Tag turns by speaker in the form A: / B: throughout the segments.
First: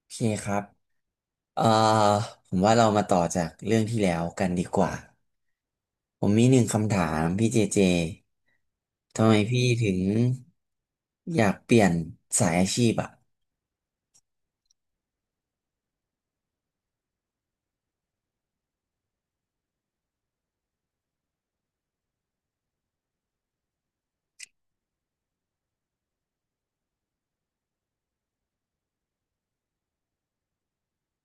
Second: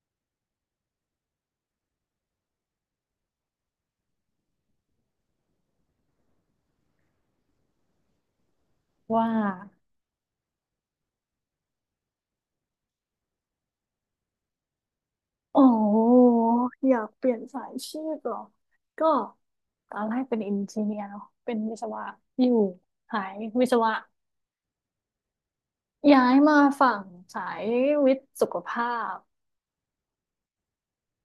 A: โอเคครับเอ่อผมว่าเรามาต่อจากเรื่องที่แล้วกันดีกว่าผมมีหนึ่งคำถามพี่เจเจ ทำ
B: ว่า
A: ไมพี่ถึงอยากเปลี่ยนสายอาชีพอ่ะ
B: โอ๋ออยากเปลี่ยนสายชีพเหรอ ก็ตอนแรกเป็นอินจ n เนียร์เนาะเป็นวิศวะอยู่สายวิศวะย้ายมาฝั่งสายวิทย์สุขภาพ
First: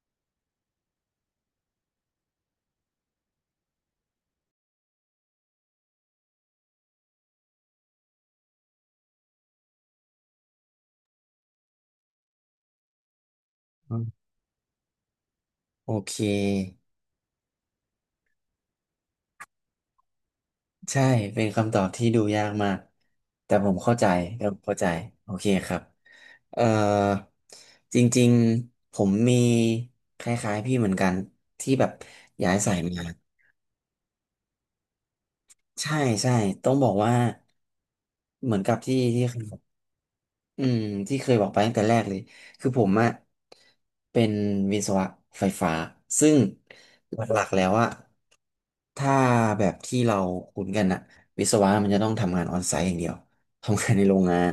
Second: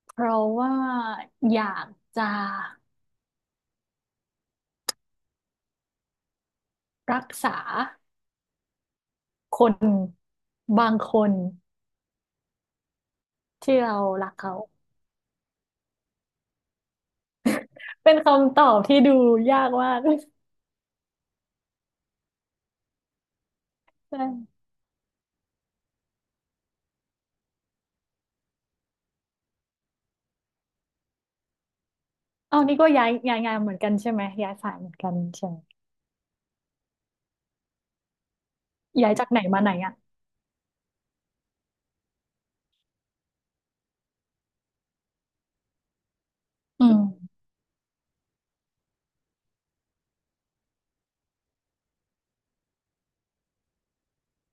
B: เพราะว่าอยากจะรักษาคนบางคนที่เรา
A: อืม
B: รักเขา
A: โอเค
B: เป็นคำตอบที่ดูยากมาก
A: ใช่ เป็นคำตอบที่ดูยากมาก แต่ผมเข้าใจแต่ผ
B: ใช่
A: มเข้าใจโอเคครับเอ่อจริงๆ ผมมีคล้ายๆพี่เหมือนกันที่แบบย้าย
B: เอา
A: สา
B: นี่
A: ย
B: ก็
A: มา
B: ย้ายงานเหมือนกันใช่ไหมย้ายสายเหมือนกันใช่ไหม
A: ใช่ใช่ต้องบอกว่า เหมือนกับที่
B: ย้าย
A: ที่
B: จากไหนมาไหนอ่ะ
A: อืมที่เคยบอกไปตั้งแต่แรกเลย คือผมอะเป็นวิศวะไฟฟ้า ซึ่ง
B: อืม
A: หลักๆแล้วอะถ้าแบบที่เราคุ้นกันอะวิศวะมันจะต้องทำงานออนไซต์อย่างเดียวทำงานในโรงงาน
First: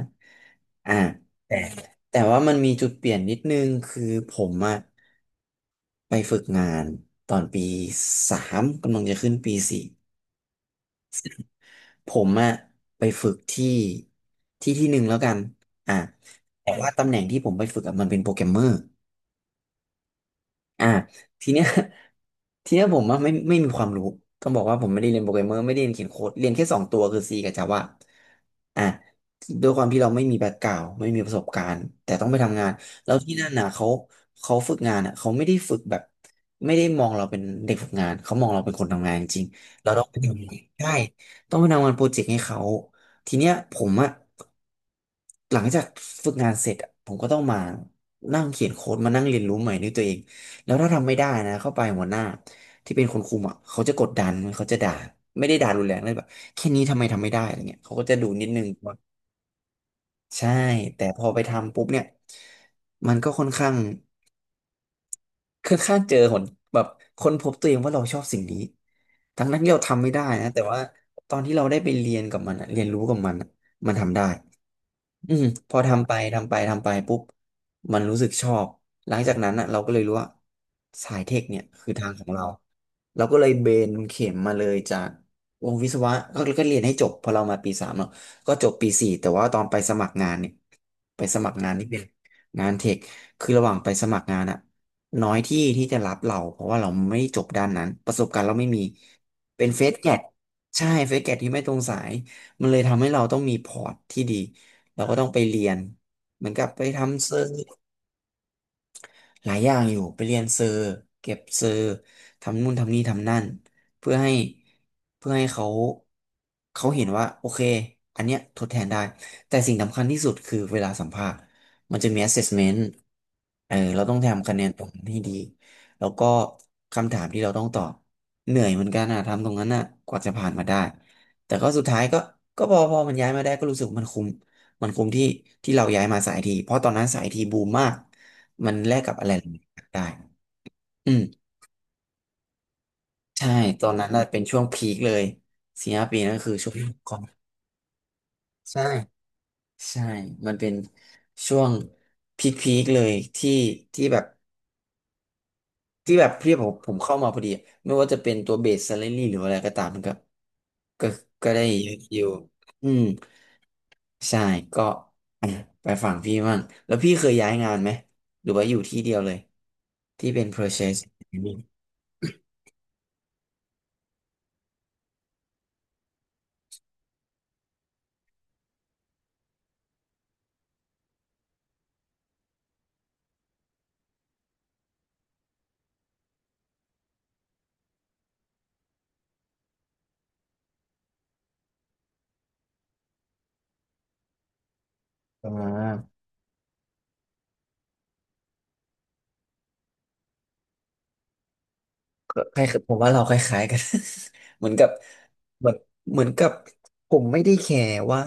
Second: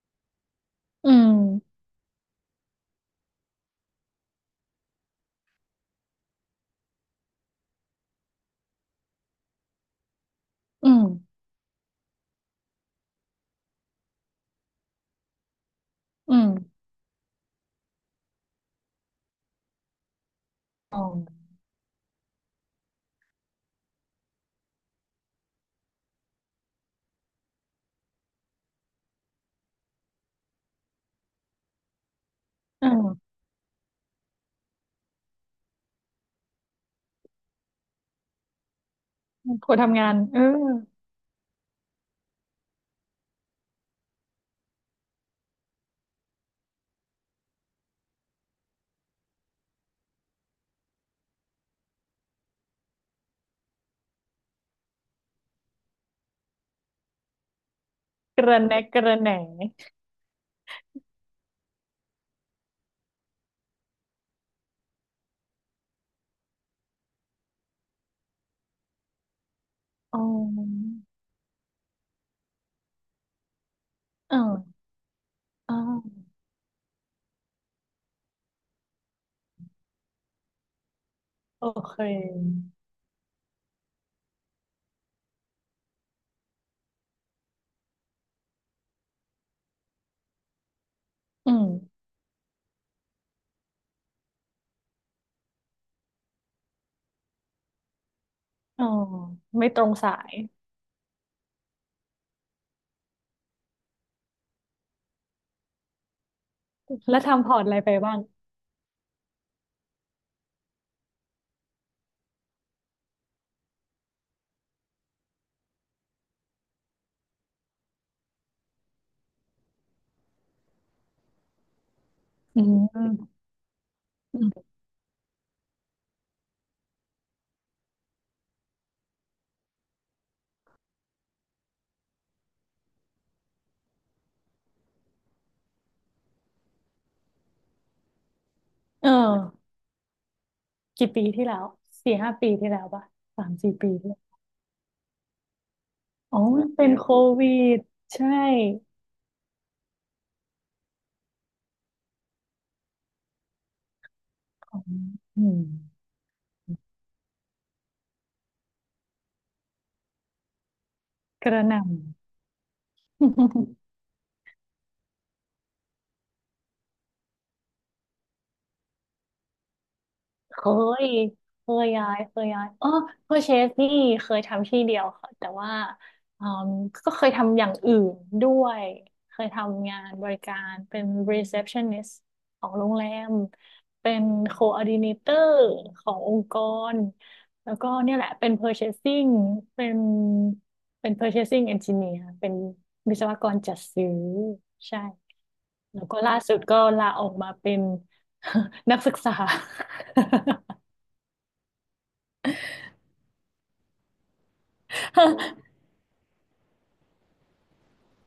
A: อ่า
B: อื
A: แต่
B: ม
A: แต่ว่ามันมีจุดเปลี่ยนนิดนึงคือผมอะไปฝึกงานตอนปีสามกำลังจะขึ้นปีสี่
B: อืม
A: ผมอะไปฝึกที่ที่ที่หนึ่งแล้วกันอ่า
B: อื
A: แต่
B: ม
A: ว่าตำแหน่งที่ผมไปฝึกอะมันเป็นโปรแกรมเมอร์ อ่า
B: อ๋อ
A: ทีเนี้ย ทีเนี้ยผมอะไม่มีความรู้ต้องบอกว่าผมไม่ได้เรียนโปรแกรมเมอร์ไม่ได้เรียนเขียนโค้ดเรียนแค่สองตัวคือ C กับ Java อ่าด้วยความที่เราไม่มีแบ็กกราวด์ไม่มีประสบการณ์แต่ต้องไปทำงาน
B: เออ
A: แล้วที่นั่นน่ะเขาเขาฝึกงานอ่ะเขาไม่ได้ฝึกแบบไม่ได้มองเราเป็นเด็กฝึกงานเขามองเราเป็นคนทำงานจริง
B: คน
A: เรา
B: ทำ
A: ต้อ
B: งา
A: งไป
B: น
A: อท
B: เออ
A: ำใช่ต้องไปทำงานโปรเจกต์ให้เขาทีเนี้ยผมอ่ะ หลังจากฝึกงานเสร็จอะผมก็ต้องมานั่งเขียนโค้ดมานั่งเรียนรู้ใหม่ด้วยตัวเองแล้วถ้าทำไม่ได้นะเข้าไปหัวหน้าที่เป็นคนคุมอ่ะเขาจะกดดันเขาจะด่าไม่ได้ด่ารุนแรงเลยแบบแค่นี้ทำไมทำไม่ได้อะไรเงี้ยเขาก็จะดู
B: ก
A: นิด
B: ระ
A: นึง
B: แนะ
A: ว่า
B: กระแหน
A: ใช่แต่พอไปทำปุ๊บเนี่ยมันก็ค่อนข้างเจอหนแบบค้นพบตัวเองว่าเราชอบสิ่งนี้ทั้งนั้นที่เราทำไม่
B: อ๋
A: ได้นะแต่ว่า
B: อ
A: ตอนที่เราได้ไปเรียนกับมันอะเรียนรู้กับมันอะมันทำได้
B: เออ
A: อืมพ
B: อ๋อ
A: อทำไปทำไปทำไปปุ๊บมันรู้สึกชอบหลังจากนั้นอ่ะเราก็เลยรู้ว่าสายเทคเนี่ย
B: โอ
A: คือ
B: เค
A: ทางของเราเราก็เลยเบนเข็มมาเลยจากวงวิศวะก็เรียนให้จบพอเรามาปีสามเนาะก็จบปีสี่แต่ว่าตอนไปสมัครงานเนี่ยไปสมั
B: อื
A: คร
B: ม
A: งานนี่เป็นงานเทคคือระหว่างไปสมัครงานอะน้อยที่จะรับเราเพราะว่าเราไม่จบด้านนั้นประสบการณ์เราไม่มี
B: อ๋อ
A: เป็
B: ไม่
A: น
B: ต
A: เฟ
B: รง
A: สแก
B: สา
A: ต
B: ย
A: ใช่เฟสแกตที่ไม่ตรงสาย มันเลยทำให้เราต้องมีพอร์ตที่ดีเราก็ต้องไปเรียนเหมือนกับไป
B: แล้ว
A: ทำเซอ
B: ทำ
A: ร์
B: พอร์ตอะไรไปบ้าง
A: หลายอย่างอยู่ไปเรียนเซอร์เก็บเซอร์ทำนู่นทำนี่ทำนั่นเพื่อให้เพื่อให้เขาเขาเห็นว่าโอเคอันเนี้ยทดแทนได้แต่สิ่งสำคัญที่สุดคือเวลาสัมภาษณ์มันจะมี
B: อืม
A: assessment
B: อื
A: เออเราต้องทำคะแน
B: ม
A: นตรงนั้นให้ดีแล้วก็คำถามที่เราต้องตอบเหนื่อยเหมือนกันอะทำตรงนั้นอะกว่าจะผ่านมาได้แต่ก็สุดท้ายก็ก็พอมันย้ายมาได้ก็รู้สึกมันคุ้มมันคุ้มที่ที่เราย้ายมาสายทีเพราะตอนนั้นสายทีบูมมาก มันแลก
B: เอ
A: กับอะไรหลายๆอ
B: อ
A: ย่างได้
B: กี่
A: อืม
B: ปีที่แล้วสี่ห้าปีที่แล้วป่ะสา
A: ใช่
B: มสี่
A: ตอ
B: ปี
A: นนั้
B: ที่
A: น
B: แล้
A: น่ะ
B: ว
A: เป็นช่วงพีคเลยสี่ห้าปีนั่
B: อ๋
A: น
B: อ
A: คือ
B: มั
A: ช่
B: น
A: วงที่
B: เป็นโค
A: ก่อน
B: วิดใช่
A: ใช่ใช่มันเป็นช่วงพีคเลยที่ที่แบบ
B: อ๋ออืม
A: ที่แบบพี่ผมเข้ามาพอดีไม่ว่าจะเป็นตัวเบส s ซ l ล r y หรืออะไรก็ตามมันก็ก็
B: ก
A: ก็ได้
B: ระหน่
A: เยอะอยู่อืม
B: ำ
A: ใช่ก็อ่ะไปฝั่งพี่บ้างแล้วพี่เคยย้ายงานไหมหรือว่าอยู่ที่เดียวเลยที่เป็น p
B: เค
A: r o c e s s
B: ย เคยย้ายเออเพอร์เชสนี่เคยทำที่เดียวค่ะแต่ว่าอืมก็เคยทำอย่างอื่นด้วย เคยทำงานบริการเป็น receptionist ของโรงแรม เป็น coordinator ขององค์กร แล้วก็เนี่ยแหละ เป็น purchasing เชสซิ่งเป็นเป็น purchasing engineer เชสซิ่งเอนจิเนียร์เป็นวิศวกรจัดซื้อ ใช่
A: อ่
B: แล้วก็
A: า
B: ล่าสุดก็ลาออกมาเป็น นักศึกษา
A: ก็คล้ายผมว่าเราคล้ายๆกัน เหมือนกับเห
B: เ
A: มือนเหมือนกับผมไม่ได้แคร์ว่า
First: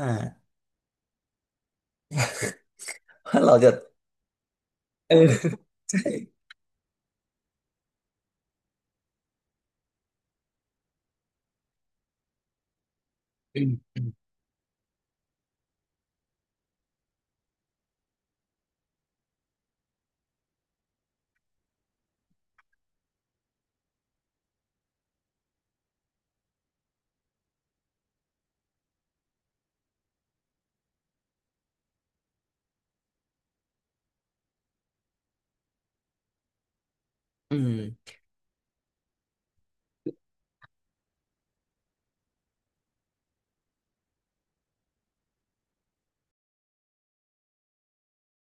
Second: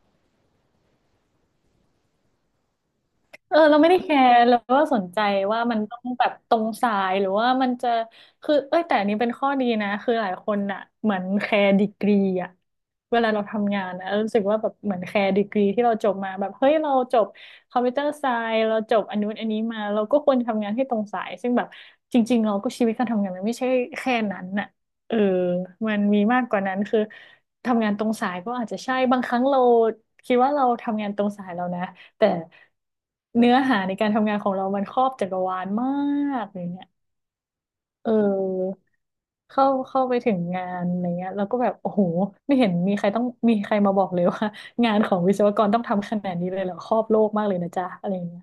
A: ว่า
B: อ
A: เรา
B: อ
A: จะ
B: เราไม่ได้แคร์แล้วก็สน
A: เออ
B: ใจ ว่ามันต้อ
A: ใช่
B: งแบบตรงสายหรือว่ามันจะคือเอ้ยแต่อันนี้เป็นข้อดีนะคือหลายคนอ่ะเหมือนแคร์ดีกรีอ่ะเวลาเรา
A: อืม
B: ทำงาน
A: อื
B: อะ
A: ม
B: เรารู้สึกว่าแบบเหมือนแคร์ดีกรีที่เราจบมาแบบเฮ้ยเราจบคอมพิวเตอร์ไซน์เราจบอันนู้นอันนี้มาเราก็ควรทำงานให้ตรงสายซึ่งแบบจริงๆเราก็ชีวิตการทำงานมันไม่ใช่แค่นั้นน่ะเออมันมีมากกว่านั้นคือทำงานตรงสายก็อาจจะใช่บางครั้งเราคิดว่าเราทำงานตรงสายแล้วนะ แต่เนื้อหาในการทำงานของเรามันครอบจักรวาลมากอย่างเงี้ย
A: อืม
B: เออเข้าไปถึงงานอะไรเงี้ยแล้วก็แบบโอ้โหไม่เห็นมีใครมาบอกเลยว่างานของวิศวกรต้องทำขนาดนี้เลยเหรอครอบโลกมากเลยนะจ๊ะอะไรเงี้ย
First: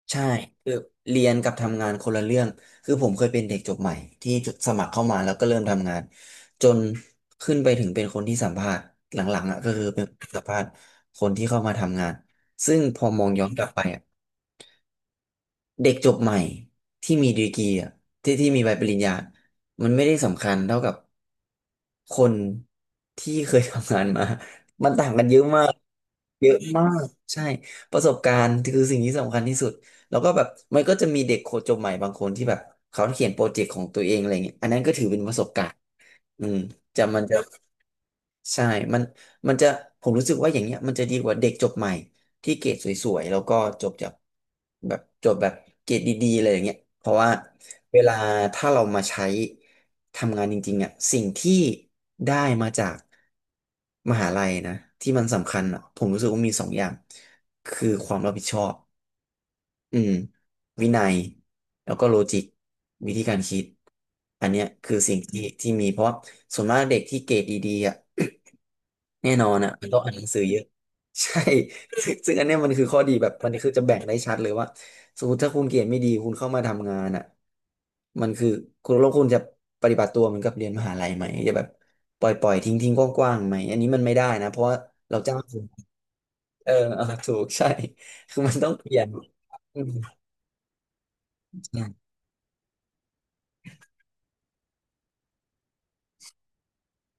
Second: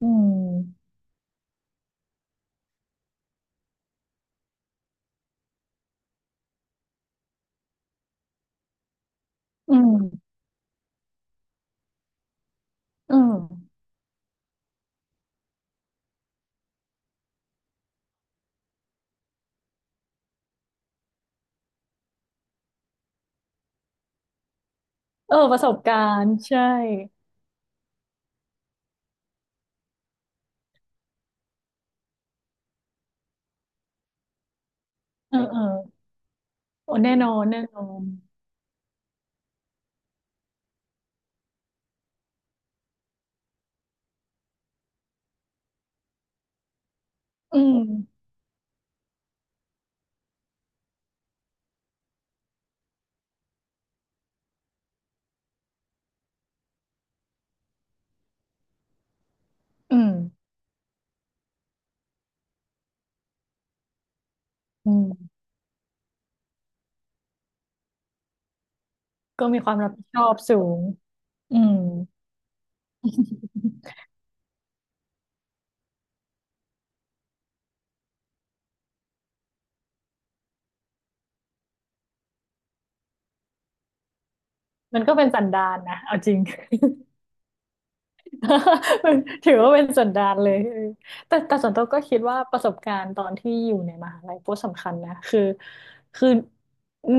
B: อื
A: ใช่คือ
B: ม
A: เรียนกับทำงานคนละเรื่องคือผมเคยเป็นเด็กจบใหม่ที่จดสมัครเข้ามาแล้วก็เริ่มทำงานจนขึ้นไปถึงเป็นคนที่สัมภาษณ์หลังๆอ่ะก็
B: อื
A: คือ
B: ม
A: เป็นสัมภาษณ์คนที่เข้ามาทำงานซึ่งพอ
B: อื
A: มอง
B: ม
A: ย้อนกลับไปอ่ะ เด็กจบใหม่ที่มีดีกรีอ่ะที่มีใบปริญญามันไม่ได้สำคัญเท่ากับคนที่เคยทำงานมา มันต่างกัน
B: เอ
A: เย
B: อ
A: อะ
B: ประ
A: มา
B: ส
A: ก
B: บการณ์
A: เยอะ
B: ใช่
A: มากใช่ประสบการณ์คือสิ่งที่สำคัญที่สุดแล้วก็แบบก็จะมีเด็กโคจบใหม่บางคนที่แบบเขาเขียนโปรเจกต์ของตัวเองอะไรเงี้ยอันนั้นก็ถือเป็นป
B: เอ
A: ระ
B: อ
A: สบ
B: เออ
A: การณ์อืม
B: โอ้
A: จะ
B: แน่
A: มัน
B: นอ
A: จะ
B: นแน่นอน
A: ใช่มันมันจะผมรู้สึกว่าอย่างเงี้ยมันจะดีกว่าเด็กจบใหม่ที่เกรดสวยๆแล้วก็จบจากแบบจบแบบเกรดดีๆเลยอย่างเงี้ยเพราะว่า
B: อืม
A: เวลาถ้าเรามาใช้ทำงานจริงๆอ่ะสิ่งที่ได้มาจากมหาลัยนะที่มันสำคัญอ่ะผมรู้สึกว่ามีสองอย่างคือความรับผิดชอบ
B: อื
A: อื
B: ม
A: มวินัยแล้วก็โลจิกวิธีการคิดอันเนี้ย
B: อื
A: คือสิ่ง
B: ม
A: ที่ที่มีเพราะว่าส่วนมากเด็กที่เกรดดีๆอ่ะ แน่น
B: ก็
A: อน
B: มีค
A: อ่ะ
B: วาม
A: มั
B: รั
A: น
B: บ
A: ต้อง
B: ผิด
A: อ่าน
B: ช
A: ห
B: อ
A: นัง
B: บ
A: สือเย
B: สู
A: อะ
B: ง
A: ใช่
B: อืม
A: ซึ่งอันเนี้ยมันคือข้อดีแบบมันคือจะ แบ่งได้ชัดเลยว่าสมมติถ้าคุณเกรดไม่ดีคุณเข้ามาทำงานอ่ะมันคือคุณแล้วคุณจะปฏิบัติตัวเหมือนกับเรียนมหาลัยไหมจะแบบปล่อยทิ้งกว้างๆไหมอันนี้มันไม่ได้นะเพราะว่า
B: มันก็
A: เรา
B: เป็น
A: จ้าง
B: สัน
A: คุณ
B: ดานนะเอาจริง
A: เออถูกใช่คือมันต้องเปลี่ย น
B: มันถือว่า
A: อื
B: เป็น
A: ม
B: สันดานเลยเออแต่ส่วนตัวก็
A: ใช่
B: คิดว่าประสบการณ์ตอนที่อยู่ในมหาลัยก็สำคัญนะคือคือ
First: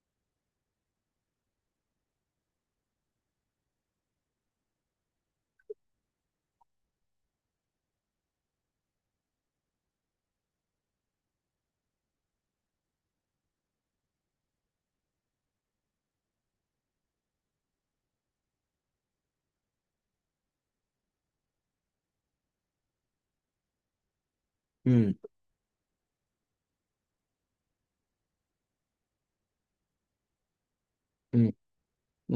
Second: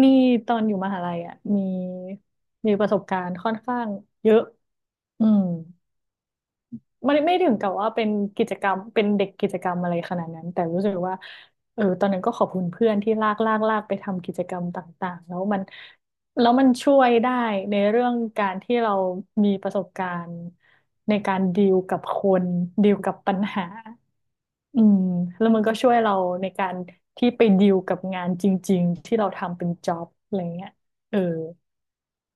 B: นี่ตอนอยู่มหาลัยอ่ะมีประสบการณ์ค่อนข้างเยอะอืม ไม่ถึงกับว่าเป็นกิจกรรมเป็นเด็กกิจกรรมอะไรขนาดนั้นแต่รู้สึกว่าเออตอนนั้นก็ขอบคุณเพื่อนที่ลากลากลากไปทำกิจกรรมต่างๆแล้วมันช่วยได้ในเรื่องการที่เรามีประสบการณ์ในการดีลกับคนดีลกับปัญหาอื
A: อื
B: ม
A: ม
B: แล้วมันก็ช่วยเราในการที่ไปดีลกับงานจริงๆที่เราทำเป็นจ็อบอะไรเงี้ยเออ
A: อืม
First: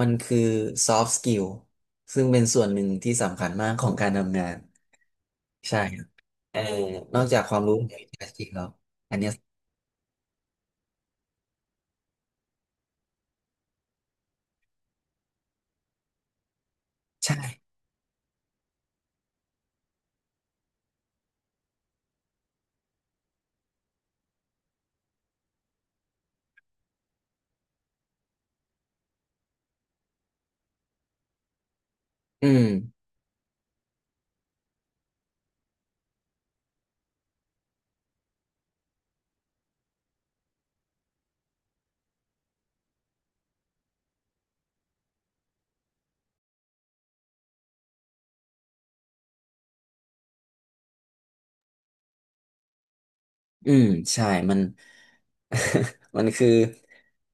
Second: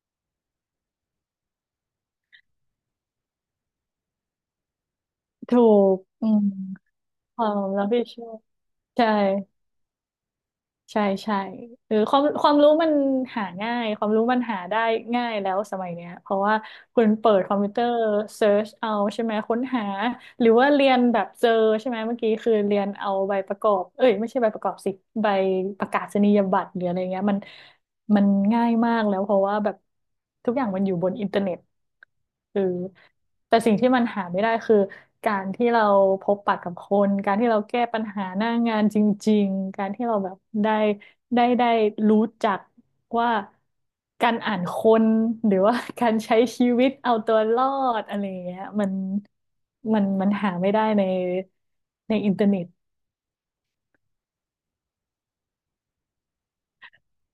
A: มันคือ soft skill ซึ่งเป็นส่วนหนึ่งที่สำคัญมากของการทำงาน
B: ถู
A: ใช่
B: กอืม
A: เออนอก
B: ค
A: จาก
B: วา
A: ควา
B: ม
A: มรู้
B: รับ
A: ใน
B: ผิด
A: วิ
B: ชอ
A: ชา
B: บ
A: ชีพแล้ว
B: ใช่
A: อันเนี้ย
B: ใช่ใช่เออความรู้มันหาง่ายความรู้มันหาได้ง่ายแล้วสมัยเนี้ยเพราะว่าคุณเปิดคอมพิว
A: ใช่
B: เตอร์เซิร์ชเอาใช่ไหมค้นหาหรือว่าเรียนแบบเจอใช่ไหมเมื่อกี้คือเรียนเอาใบประกอบเอ้ยไม่ใช่ใบประกอบสิใบประกาศนียบัตรหรืออะไรเงี้ยมันง่ายมากแล้วเพราะว่าแบบทุกอย่างมันอยู่บนอินเทอร์เน็ต
A: อื
B: เื
A: ม
B: อแต่สิ่งที่มันหาไม่ได้คือการที่เราพบปะกับคนการที่เราแก้ปัญหาหน้างานจริงๆการที่เราแบบได้ได้รู้จักว่าการอ่านคนหรือว่า การใช้ชีวิตเอาตัวรอดอะไรอย่างเงี้ยมันหาไม่ได้ในอินเทอร์เน็ต
A: อืมใช่มัน มันคือ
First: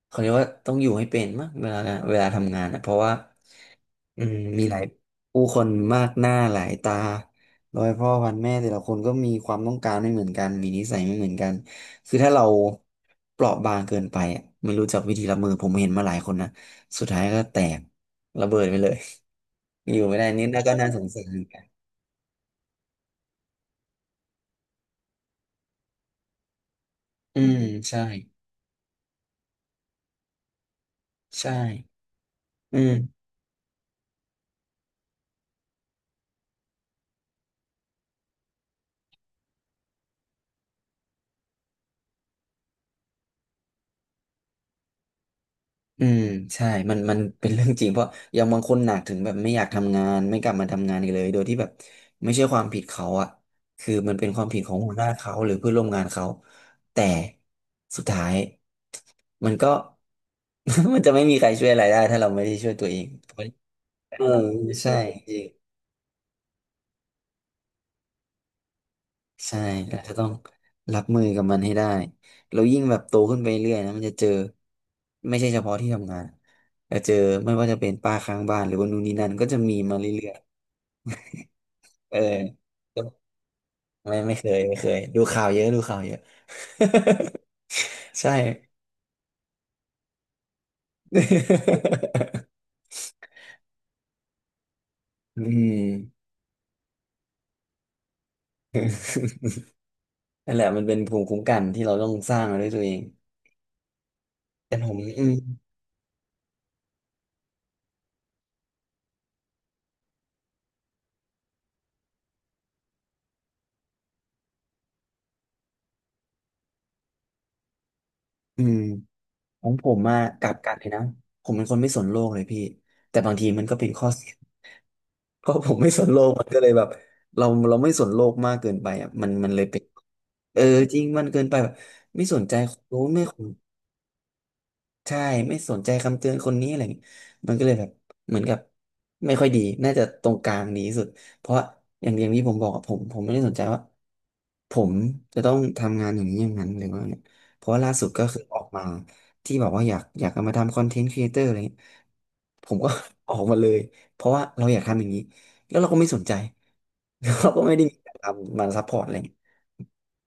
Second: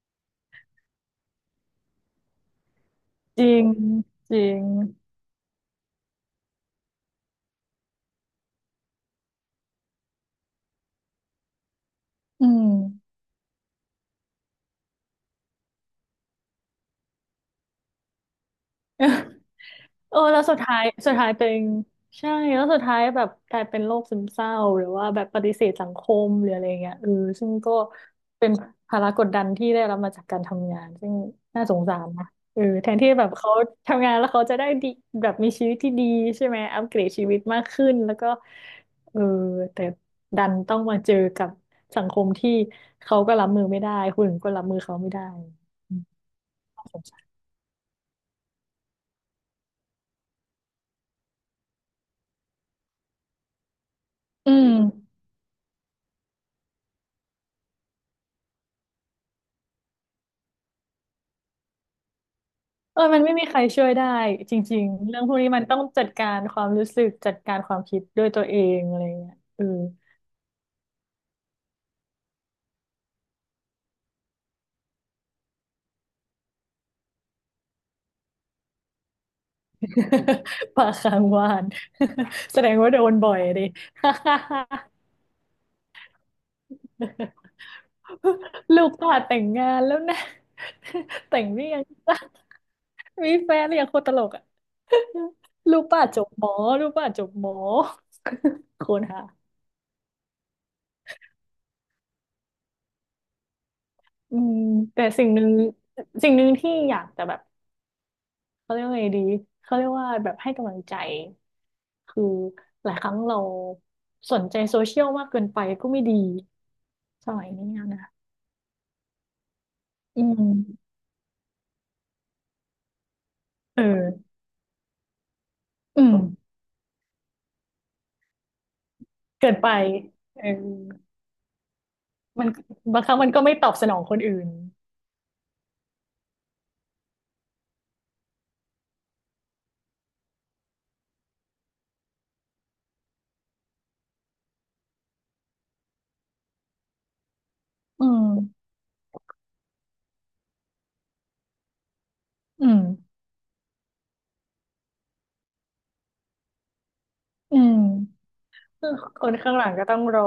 A: เขาเรียกว่าต้องอยู่ให้เป็นมากเวลาทำงานอ่ะเพราะว่า
B: จริง
A: อื
B: จ
A: ม
B: ริง
A: มีหลายผู้คนมากหน้าหลายตาร้อยพ่อพันแม่แต่ละคนก็มีความต้องการไม่เหมือนกันมีนิสัยไม่เหมือนกันคือถ้าเรา
B: อืม
A: เปราะบางเกินไปอ่ะไม่รู้จักวิธีรับมือผมเห็นมาหลายคนนะสุดท้ายก็แตกระเบิดไปเลย อยู่
B: เอ
A: ไม่
B: อ
A: ได้
B: แล้ว
A: นี่
B: สุด
A: น่าก็
B: ท้าย
A: น่าสง
B: สุด
A: สา
B: ท้าย
A: ร
B: เป็นใช่แล้วสุดท้ายแบบกลายเป็นโรคซึมเศร้าหรือว่าแบบปฏิเสธสังคมหรืออะไรเงี้ยเออ
A: อื
B: ซึ่ง
A: ม
B: ก็
A: ใช่
B: เป็นภาระกดดันที่ได้รับมาจากการทำงานซึ่ง
A: ใช่
B: น่าสงสารนะเออ
A: อื
B: แทนที่
A: ม
B: แบบเขาทำงานแล้วเขาจะได้ดีแบบมีชีวิตที่ดีใช่ไหมอัปเกรดชีวิตมากขึ้นแล้วก็เออแต่ดันต้องมาเจอกับสังคมที่เขาก็รับมือไม่ได้คนอื่นก็รับมือเขาไม่ได้อืม
A: อืมใช่
B: น่า
A: มั
B: ส
A: น
B: ง
A: มั
B: สา
A: น
B: ร
A: เป็นเรื่องจริงเพราะอย่างบางคนหนักถึงแบบไม่อยากทำงานไม่กลับมาทำงานอีกเลยโดยที่แบบไม่ใช่ความผิดเขาอะคือมันเป็นความ
B: อื
A: ผิดขอ
B: ม
A: งหัวหน้าเขาหรือเพื่อนร่วมงานเขาแต่สุดท้ายมันก็ มันจะไม่มีใครช่วยอะไรได้ถ้าเราไม่ได้ช่วยตัวเอ
B: เออ
A: ง
B: มันไม่มีใครช่วยได้
A: เออ
B: จริง
A: ใช่
B: ๆ เรื่อง
A: จ
B: พวก
A: ริง
B: นี้มันต้องจัดการความรู้สึกจัดการความคิดด้วยตัวเองอะไรเงี้ย
A: ใช่
B: เออ
A: เราจะต้องรับมือกับมันให้ได้ เรายิ่งแบบโตขึ้นไปเรื่อยนะมันจะเจอไม่ใช่เฉพาะที่ทำงานแต่เจอไม่ว่าจะเป็นป้าข้างบ้านหรือว่านู่นนี่นั่นก็จะมีมาเรื่อย
B: ปากค้างวาน
A: ๆเออ
B: แสดงว่าโดนบ่อยดิ
A: ไม่เคยไม่เคยดูข่าวเยอะดูข่าวเยอะ ใช่
B: ลูกก็แต่งงานแล้วนะ แต่งหรือยังจ๊ะ มีแฟนหรือยังโคตรตลกอ่ะ
A: อืม
B: ลูกป้าจบหมอลูกป้าจบหมอ โคนหา
A: นั่นแหละมันเป็นภูมิคุ้มกันที่เราต้องสร้างมาด้วยตัวเอง
B: อืม
A: แต่ผม
B: แต่
A: อื
B: สิ่ง
A: ม
B: หนึ่งสิ่งหนึ่งที่อยากจะแบบ เขาเรียกว่าไงดีเขาเรียกว่าแบบให้กำลังใจคือหลายครั้งเราสนใจโซเชียลมากเกินไปก็ไม่ดีสมัยนี้อนะ
A: อืม ของผมมา
B: อื
A: กลั
B: ม
A: บกันเลยนะผมเป็นคนไม่สนโลกเลยพี่แต่บางทีมันก็
B: เอ
A: เป็นข้อเสีย
B: อ
A: เพราะผมไม่ส
B: อื
A: น
B: ม
A: โลกมันก็เลยแบบเราไม่สนโลกมากเกินไปอ่ะมันมั
B: เกิ
A: น
B: น
A: เลย
B: ไป
A: เป็น
B: เออ
A: เออจริงมันเกินไปแบบไม่สน
B: มัน
A: ใจคนรู้
B: บางค
A: น
B: รั้ง
A: ไม่
B: มันก็ไม่ตอบสนองคนอื่น
A: ใช่ไม่สนใจคำเตือนคนนี้อะไรอย่างงี้มันก็เลยแบบเหมือนกับไม่ค่อยดีน่าจะตรงกลางดีที่สุดเพราะอย่างอย่างที่ผมบอกอะผมไม่ได้สนใจว่าผมจะต้องทำงานอย่างนี้อย่างนั้นหรือว่าเนี่ยเพราะว่าล่า
B: อื
A: สุดก็
B: ม
A: คือออกมาที่บอกว่าอยากจะมาทำคอนเทนต์ครีเอเตอร์อะไรเงี้ย
B: อื
A: ผม
B: ม
A: ก็ ออกมาเลยเพราะว่าเราอยากทำอย่างนี้แล้วเราก็ไม่สนใจ เรา
B: อื
A: ก็ไม่
B: ม
A: ได้มีการทำมาซัพพอร์ตอะไร
B: คนข้างหลังก็ต้องรอ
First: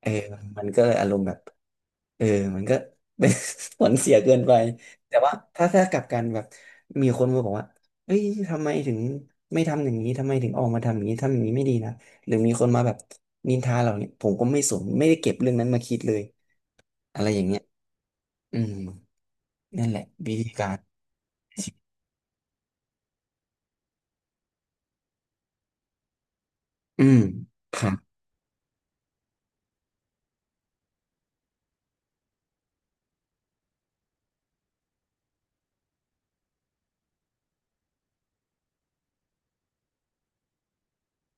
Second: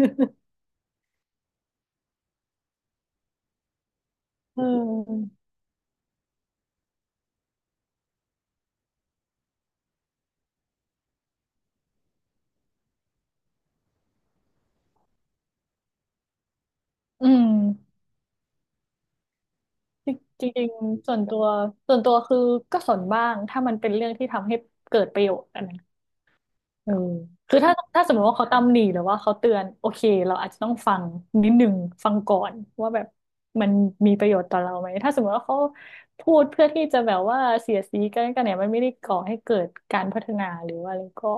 A: เออมันก็เลยอารมณ์แบบเออมันก็ เป็น ผลเสียเกินไป
B: อืม
A: แต่ ว่าถ้ากลับกันแบบมีคนมาบอกว่าเอ้ยทำไมถึงไม่ทำอย่างนี้ทำไมถึงออกมาทำอย่างนี้ ทำอย่างนี้ไม่ดีนะ หรือมีคนมาแบบนินทาเราเนี่ยผมก็ไม่สนไม่ได้เก็บเรื่องนั้นมาคิดเลย อะ
B: อื
A: ไรอย่าง
B: ม
A: เงี้ยอืมนั่นแหละวิ
B: จ
A: ธี
B: ริงจริ
A: กา
B: ง
A: ร
B: ๆส่วนตัวคือก็สนบ้างถ้ามันเป็นเรื่องที่ทำให้เกิดประโยชน์อันนั้น เออ
A: อืม
B: คือถ้า
A: ครับ
B: ถ้าสมมติว่าเขาตำหนิหรือว่าเขาเตือนโอเคเราอาจจะต้องฟังนิดหนึ่งฟังก่อนว่าแบบมันมีประโยชน์ต่อเราไหมถ้าสมมติว่าเขาพูดเพื่อที่จะแบบว่าเสียดสีกันเนี่ยมันไม่ได้ก่อให้เกิดการพัฒนาหรือว่าอะไรก็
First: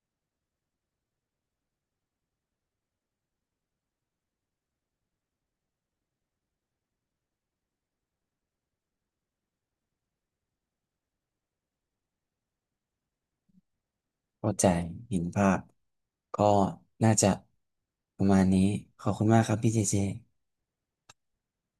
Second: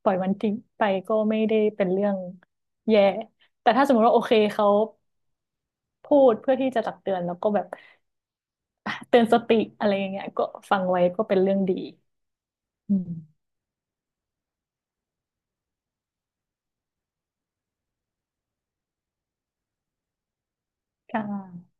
B: ปล่อยมันทิ้งไปก็ไม่ได้เป็นเรื่องแย่แต่ถ้าสมมติว่าโอเคเขาพูดเพื่อที่จะตักเตือนแล้วก็แบบเตือนสติอะไรอย่างเงี้ยก็ฟังไว้ก็เป็นเรื่องดีอืม
A: เข้าใจเห็นภาพ ก็น่าจะประมาณนี้ ขอบคุณมากครับพี่เจเจ
B: ค่ะ